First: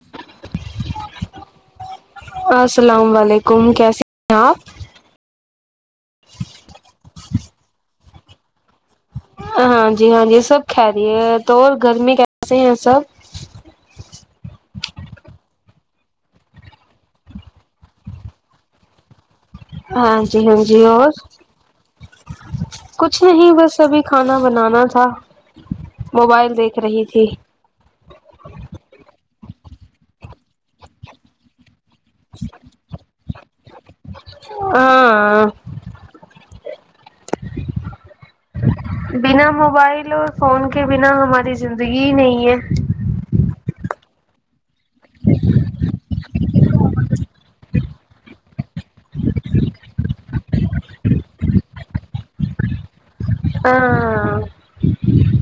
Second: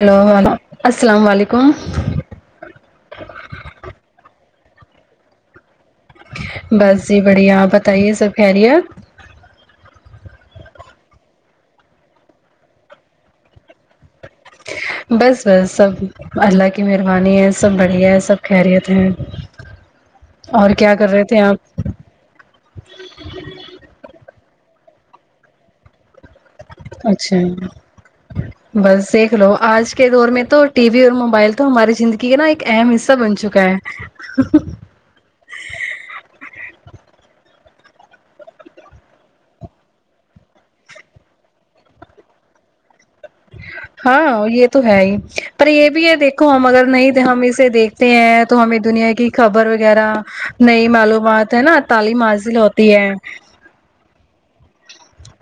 hello و السلام علیکم آ السلام علیکم کیسے آپ بس جی بڑھیا آپ بتائیے سب خیریت ہے ہاں جی ہاں جی سب خیریت اور گھر میں کیسے ہیں سب بس بس سب اللہ کی مہربانی ہے سب بڑھیا ہے سب خیریت ہیں ہاں جی ہاں جی اور آپ کچھ نہیں بس ابھی کھانا بنانا تھا موبائل دیکھ رہی تھی اچھا بس دیکھ لو آج کے دور میں تو ٹی وی اور موبائل تو ہماری زندگی کی ہے نا ایک اہم حصہ بن چکا ہے ہاں بنا موبائل اور فون کے بنا ہماری زندگی ہی نہیں ہے ہاں یے تو ہے ہی پر یے بھی ہے دیکھ کو ہم اگر نہیں ہم اسے دیکھتے ہیں تو ہمیں دنیا کی خبر وغیرہ نئی معلومات ہے نا تعلیم حاضل ہوتی ہے ہاں آآ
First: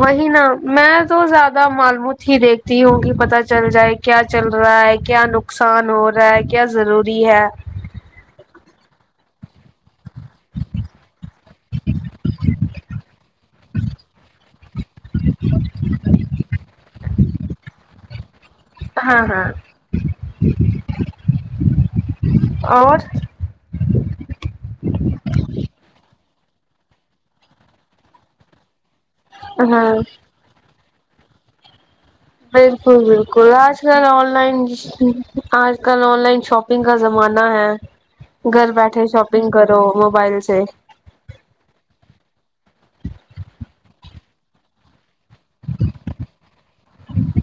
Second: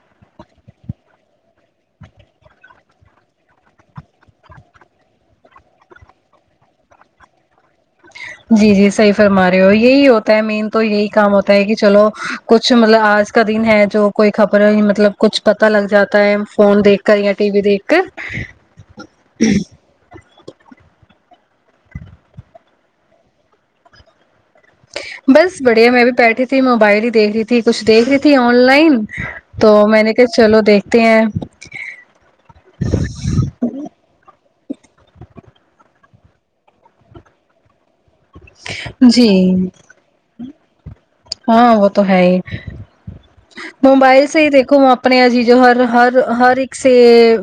وہی نا میں تو زیادہ معلومات ہی دیکھتی ہوں کہ پتہ چل جائے کیا چل رہا ہے کیا نقصان ہو رہا ہے کیا ضروری ہے جی جی صحیح فرما رہے ہو یہی ہوتا ہے مین تو یہی کام ہوتا ہے کہ چلو کچھ مطلب آج کا دن ہے جو کوئی خبر مطلب کچھ پتا لگ جاتا ہے فون دیکھ کر یا ٹی وی دیکھ کر ہاں ہاں اور بس بڑھیا میں بھی بیٹھی تھی موبائل ہی دیکھ رہی تھی کچھ دیکھ رہی تھی آن لائن تو ہاں میں نے کہ چلو دیکھتے ہیں بالکل بالکل آج کل آن لائن آج کل آن لائن شاپنگ کا زمانہ ہے گھر بیٹھے جی شاپنگ کرو موبائل سے ہاں وہ تو ہے ہی موبائل سے ہی دیکھو اپنے یہجی جو ہر ہر ہر ایک سے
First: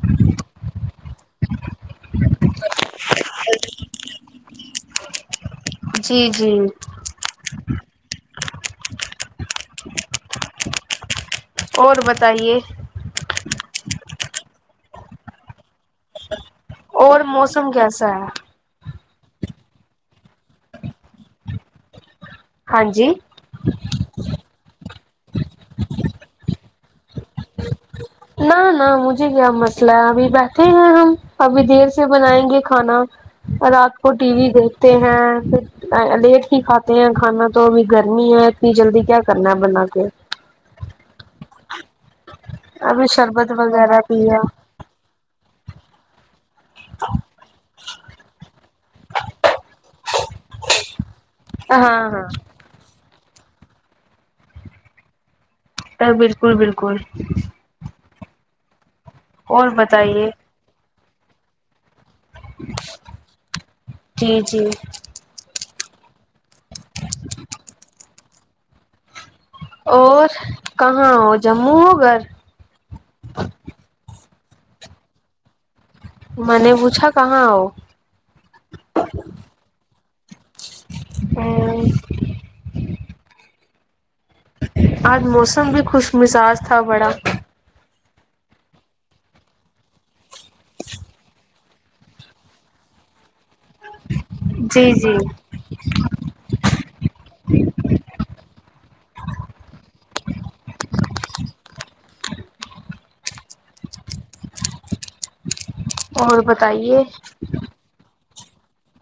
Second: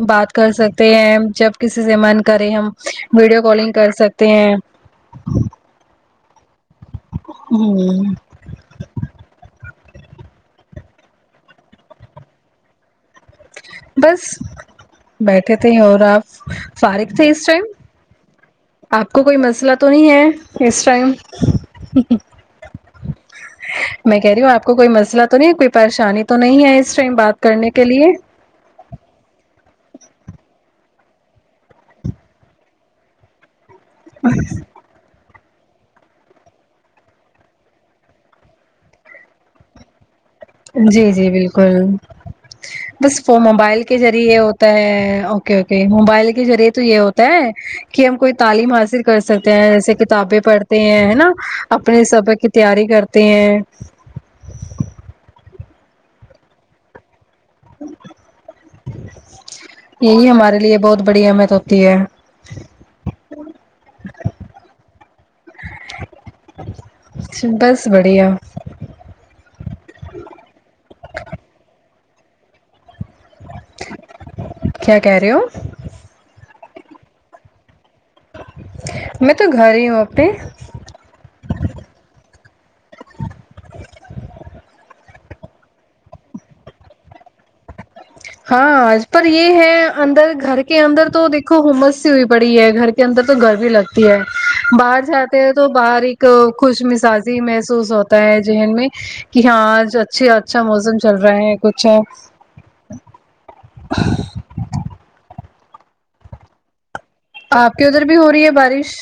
بات کر سکتے ہیں جب کسی سے من کرے ہم ویڈیو کالنگ کر سکتے ہیں جی جی ہوں اور بتائیے بس بیٹھے تھے اور آپ فارغ اور تھے اس ٹائم موسم کیسا ہے آپ کو کوئی مسئلہ تو نہیں ہے اس ٹائم ہاں جی میں کہہ رہی ہوں آپ کو کوئی مسئلہ تو نہیں ہے کوئی پریشانی تو نہیں ہے اس ٹائم بات کرنے کے لیے نہ نہ مجھے کیا مسئلہ ہے ابھی بیٹھے ہیں ہم ابھی دیر سے بنائیں گے کھانا رات کو ٹی وی دیکھتے ہیں پھر لیٹ ہی کھاتے ہیں کھانا تو ابھی گرمی ہے اتنی جلدی کیا کرنا ہے بنا کے جی جی بالکل ابھی بس وہ شربت موبائل کے وغیرہ ذریعے پیا ہو تا ہے اوکے اوکے موبائل کے ذریعے تو یہ ہوتا ہے کہ ہم کوئی تعلیم حاصل کر سکتے ہیں جیسے کتابیں پڑھتے ہیں نا ہاں اپنے سبق کی ہاں تیاری کرتے ہیں بلکل بلکل اور بتائیے یہی ہمارے لیے بہت بڑی اہمیت ہوتی ہے جی جی بس بڑھیا اور کہاں ہو جموں ہو گھر کیا کہہ رہے ہو میں نے پوچھا کہاں ہوں میں تو گھر ہی ہوں اپنے ہوں آج موسم بھی خوش مزاج تھا بڑا ہاں آج پر یہ ہے اندر گھر کے اندر تو دیکھو ہمس سی ہوئی پڑی ہے گھر اندر تو گرمی لگتی ہے جی باہر جی جاتے ہیں تو باہر ایک خوش مزازی محسوس ہوتا ہے ذہن میں کہ ہاں آج اچھے اچھا موسم چل رہا ہے کچھ ہ اور بتائیے آپ کے ادھر بھی ہو رہی ہے بارش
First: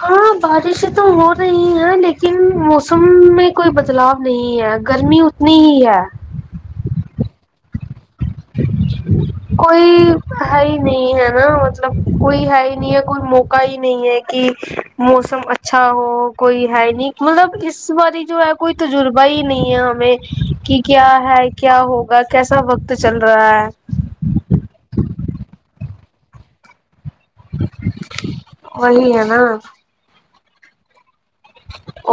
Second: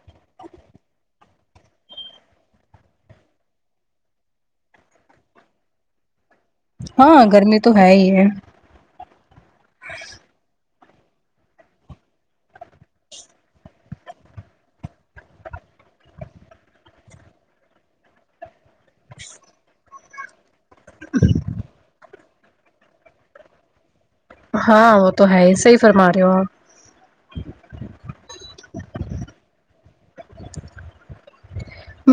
ہاں بارشیں تو ہو رہی ہیں لیکن موسم میں کوئی بد بدلاو نہیں ہے گرمی اتنی ہی ہے ہاں گرمی تو ہے ہی ہے کوئی بھائی نہیں ہے نا مطلب کوئی ہے ہی نہیں ہے کوئی موقع ہی نہیں ہے کہ موسم اچھا ہو کوئی ہے نہیں مطلب اس باری جو ہے کوئی تجربہ ہی نہیں ہے ہمیں کی کیا ہے کیا ہوگا کیسا وقت چل رہا ہے ہاں وہ تو ہے صحیح فرما رہی ہو آپ وہی ہے نا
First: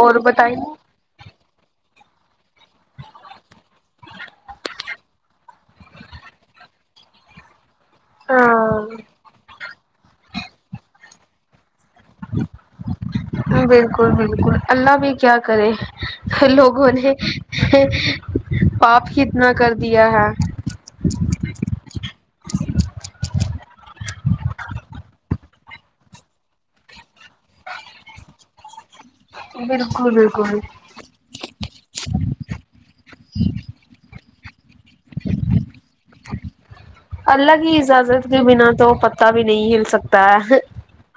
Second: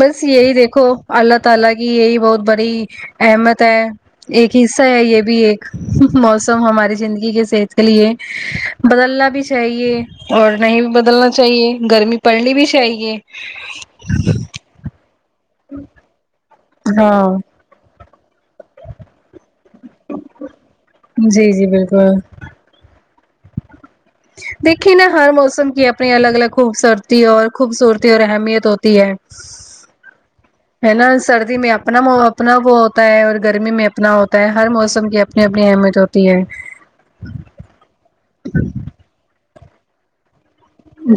اور یہی بتائیے دیکھو اللہ تعالی کی یہی بہت بڑی احمت ہے ایک حصہ ہے یہ بھی ایک موسم ہماری زندگی کے صحت اس کے لیے ہاں بدلنا بھی چاہیے اور نہیں بھی بدلنا چاہیے گرمی پڑھنی بھی چاہیے بالکل بالکل اللہ بھی کیا کرے لوگوں نے ہاں پاپ کتنا کر دیا ہے جی جی بلکل دیکھیے نا ہر موسم کی اپنی الگ الگ خوبصورتی ہے اور خوبصورتی اور اہمیت ہوتی ہے بالکل بالکل ہے نا سردی میں اپنا اپنا وہ ہوتا ہے اور گرمی میں اپنا ہو ہو تا ہے ہر موسم کی اپنی اپنی اہمیت ہوتی ہے کبھی نہیں ہل سکتا ہے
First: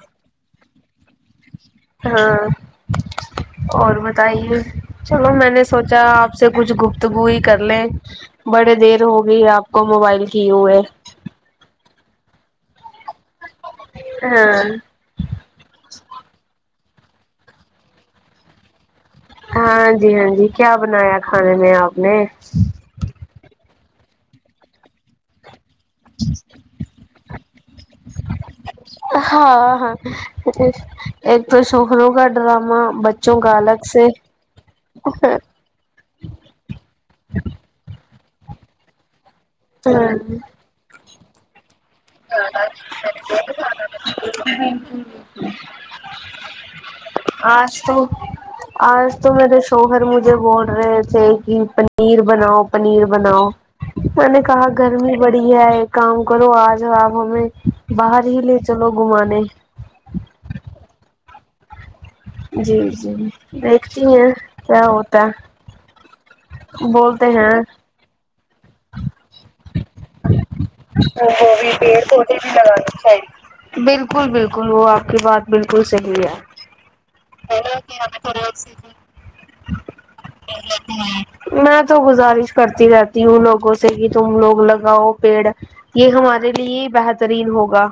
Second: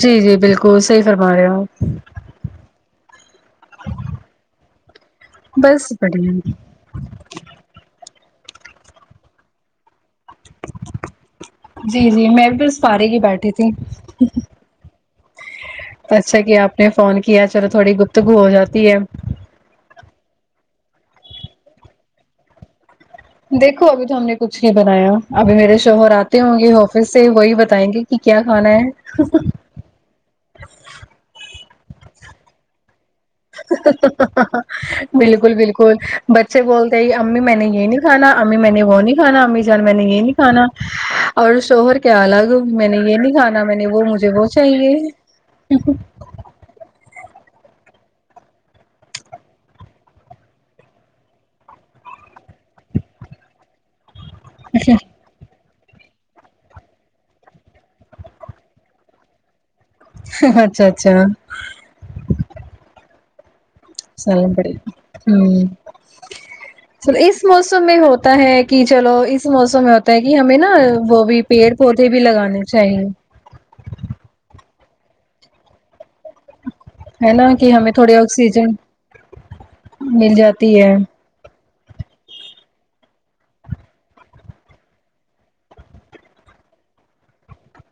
جی جی بالکل صحیح فرما رہے ہو ہاں اور بتائیے چلو میں نے بس سوچا بڑھیا آپ سے کچھ گوفت تگو ہی کر لیں بڑی دیر ہوگئی آپ کو موبائل کی ہوئے جی جی میں بھی بس فارغ ہی بیٹھی تھی ہاں اچھا کیا آپ نے فون کیا چلو تھوڑی گفتگو ہو جاتی ہے ہاں جی ہاں جی کیا بنایا کھانے میں آپ نے دیکھو ابھی تو ہم نے کچھ نہیں بنایا ابھی میرے شوہر آتے ہوں گے آفس سے وہی بتائیں گے کی کیا کھانا ہے ہاں ہاں ایک تو شوہروں کا ڈرامہ بچوں کا الگ سے بالکل بالکل بچے بولتے ہی امی میں نے یے نہیں کھانا امی میں نے وہ نہیں کھا امی جان میں نے یے نہیں کھانا [inaudible] اور شوہر کیا الگ میں نے یے نہیں کھانا میں نے وہ مجھے وہ چاہیے آج تو آج تو میرے شوہر مجھے بول رہے تھے کی پنیر بناؤ پنیر بناؤ میں نے کہا گرمی بڑی ہے ایک کام کرو آج آپ ہمیں باہر ہی لے چلو گھومانے ہاں اچھا اچھا جی جی دیکھتی ہیں سالم پڑے کیا گا ہوتا ہے ہوں چل بولتے اس ہیں موسم میں ہوتا ہے کی چلو اس موسم میں ہوتا ہے کی ہمیں نا ہا وہ بھی پیڑ پودے بھی لگانے چاہیے بالکل بالکل وہ آپ کی بات بالکل صحیح ہے ہے نا کی ہمیں تھوڑی آکسیجن مل جاتی ہے میں تو گزارش کرتی رہتی ہوں لوگوں سے کی تم لوگ لگاؤ پیڑ یے ہمارے لیے ہی بہترین ہوگا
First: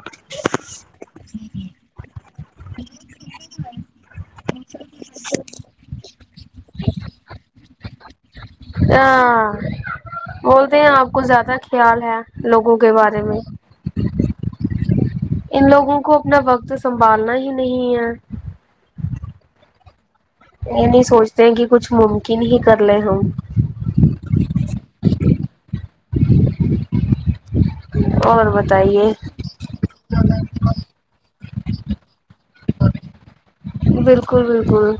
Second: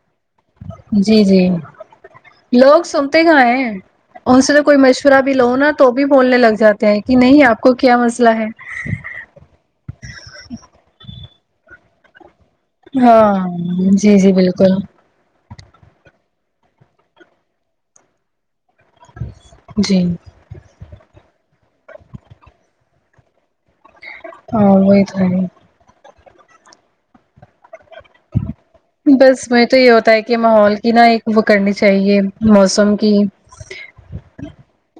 جی جی لوگ سنتے کہاں ہیں ان سے تو کوئی مشورہ بھی لو نا تو بھی بولنے لگ جاتے ہیں کی نہیں آپ کو کیا مسلہ ہے آ بولتے ہیں آپ کو زیادہ خیال ہے لوگوں کے بارے ہاں میں جی جی بالکل ان لوگوں کو اپنا وقت سنبھالنا ہی نہیں ہے جی یے نہیں سوچتے ہیں کی کچھ ممکن ہی کر لے ہم ہاں وہی تو ہے [inaudible] اور بتائیے بس میں تو یے ہوتا ہے کی ماحول کی نا ایک وہ کرنی چاہیے موسم کی بالکل بالکل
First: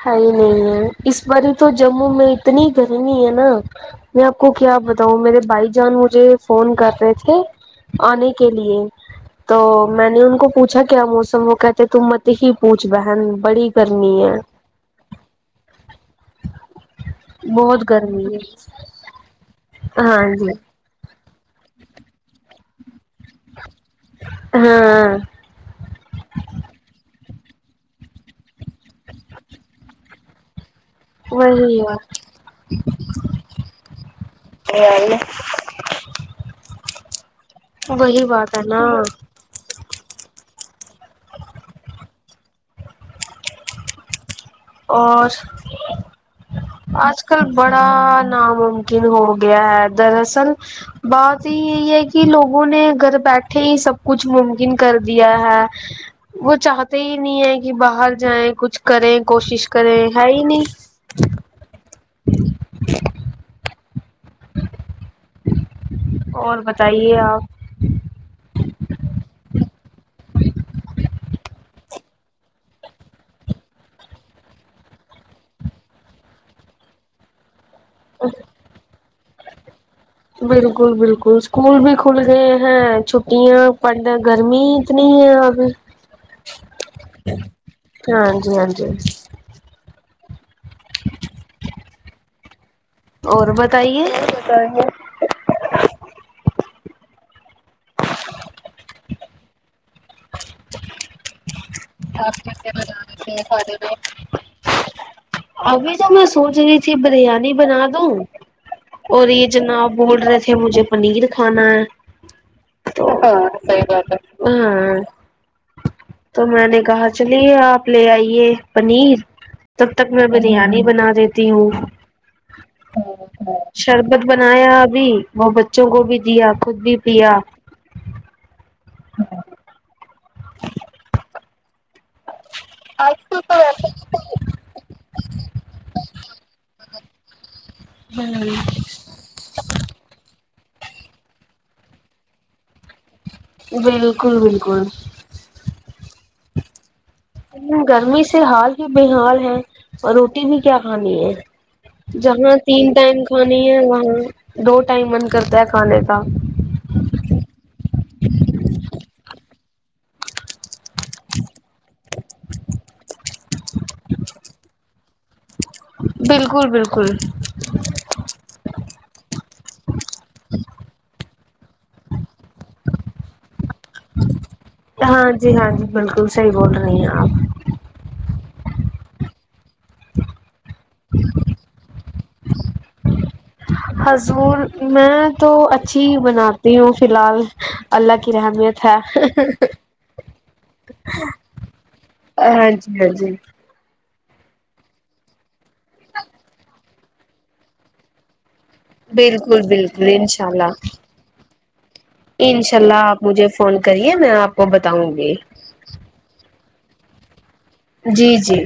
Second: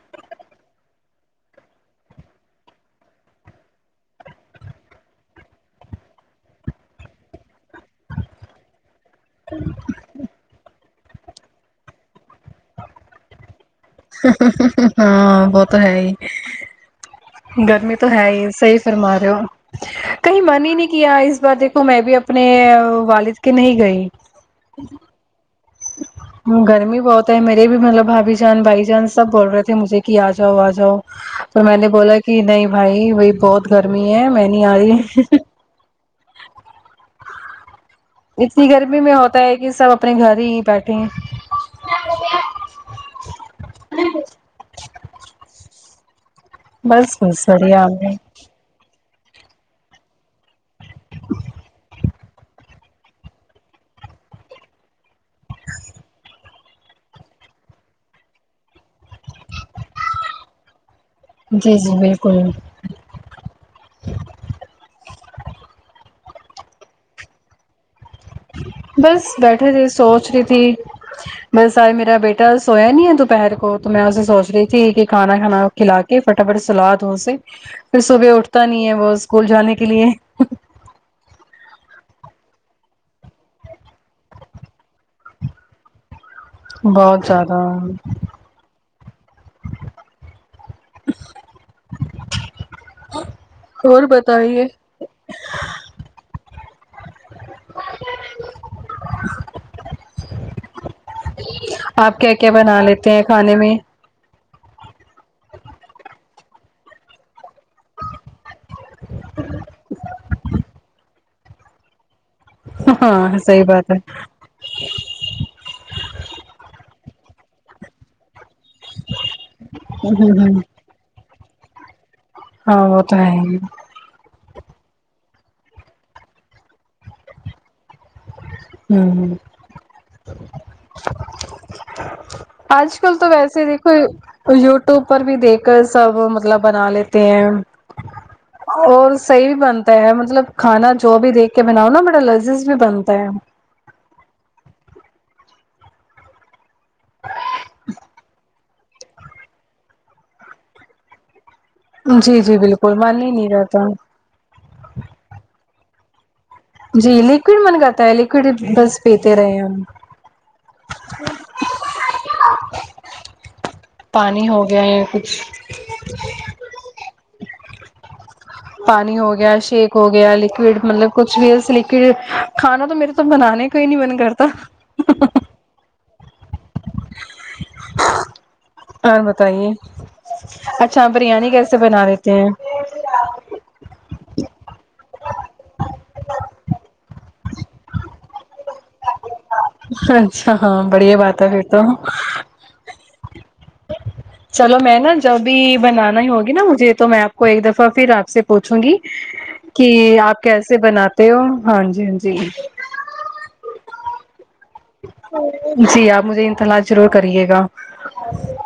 ہ ہی نہیں ہے اس باری تو جموں میں اتنی گرمی ہے نا میں آپ کو کیا بتاؤں میرے بھائی جان مجھے فون کر رہے تھے آنے کے لیے تو میں نے ان کو پوچھا کیا موسم وہ کہتے تو مت ہی پوچھ بہن بڑی گرمی ہے ہاں وہ تو ہے ہی گرمی تو ہے ہی صحی فرما رے ہو ہاں کہیں جی من ہی نہیں کیا اس بار دیک تو میں بھی اپنے والد کے نہیں گئی ہاں [inaudible] گرمی بہت ہے میرے بھی ملب بھابھی جان بھائی جان سب بول رہے تھے مجھے کی آ جاؤ آ جاؤ تو میں وہی نے بولا کی نہیں بھائی وہی بہت گرمی ہے میں نہیں آ ہے رہی وہی بات ہے اتنی نا گرمی میں ہوتا ہے کی سب اپنے گھر ہی بیٹھے اور بس آج کل بس بڑھیا بڑا آپ نے ہر ناممکن ہو گیا ہے دراصل بات ہی یی ہے کی کی لوگوں نے گر بیٹھے ہی سب کچھ ممکن کر دیا ہے وہ چاہتے ہی نہیں ہے کی باہر جائیں کچھ کریں کوشش کریں ہے ہی نہیں جی جی بالکل اور بتائیے آپ بس بیٹھے تھے سوچ ری تھی بس آج میرا بیٹا سویا نہیں ہے دوپہر کو تو میں اس سے سوچ رہی تھی کہ کھانا کھانا کھلا کے فٹافٹ سلادو اسے پھر صبح اٹھتا نہیں ہے وہ اسکول جانے کے لیے بالکل بالکل اسکول بھی کھل گئے ہیں چھٹیاں پرڑدہ گرمی کی اتنی ہے اب بہت زیادہ ہاں جی ہاں جی اور بتے اور بتائیے کیا آپ کیا کیسے بنا مزہ [unintelligible] رہ لیتے میں ہیں کھانے کے میں [unintelligible] ابھی تو میں سوچ رہی تھی بریانی بنا دوں اور یہ جناب بول رہے تھے مجھے پنیر کھانا ہے [unintelligible] صحیح بات ہاں تو میں نے کہا چلیے آپ لے آئیے پنیر تب تک میں بریانی بنا دیتی ہوں ہاں وہ تو ہے ہی شربت بنایا ابھی وہ بچوں کو بھی دیا خود بھی پیا ہمم آج کل تو ویسے دیکھو یوٹیوب پر بھی دیکھ کر سب مطلب بنا لیتے ہیں جی اور صحیح بھی بنتا ہے مطلب کھانا جو بھی دیکھ کے بناؤ نا بڑا لذیذ بھی بنتا ہے بالکل بالکل گرمی سے ہال بھی بےحال ہے اور روٹی بھی کیا کھانی ہے جی جہاں جی تین بالکل من ٹائم ہی نہیں کھانی ہے رہتا وہاں دو ٹائم من کرتا ہے کھانے کا جی لکوڈ من کرتا ہے لکوڈ بس پیتے رہے ہیں ہم پانی ہو گیا یا کچھ بالکل بالکل پانی ہو گیا شیک ہو گیا لکوڈ مطلب کچھ بھی لکوڈ کھانا تو میرے تو بنانے کو ہی نہیں من کرتا ہاں جی ہاں جی بالکل صحیح بول رہی ہیں آپ اور بتائیے اچھا بریانی کیسے بنا لیتے ہیں حضور میں تو اچھی بناتی ہوں فی الحال اللہ کی رحمیت ہے اچھا ہاں بڑھیا بات ہے پھر تو ہاں جی ہاں جی چلو میں نا جب بھی بنانا ہی ہوگی نا مجھے تو میں آپ کو ایک دفعہ پھر آپ سے پوچھوں گی بالکل کہ بالکل آپ انشاء کیسے اللہ بناتے ہو ہاں جی ہاں جی انشاء اللہ آپ مجھے فون کریے میں آپ کو بتاؤں گی جی آپ مجھے انتلا جرور کریے گا جی جی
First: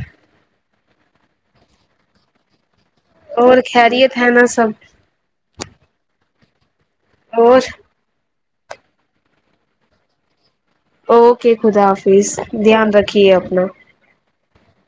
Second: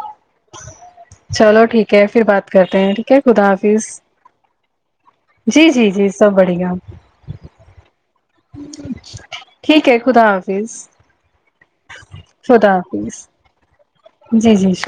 چلو ٹھیک ہے پھر بات کرتے ہیں ٹھیک ہے خدا اور حافظ خیریت ہے نا سب جی جی جی سب بڑھیا اور ٹھیک ہے خدا حافظ اوکے خدا حافظ خدا دھیان حافظ رکھیے اپنا جی جی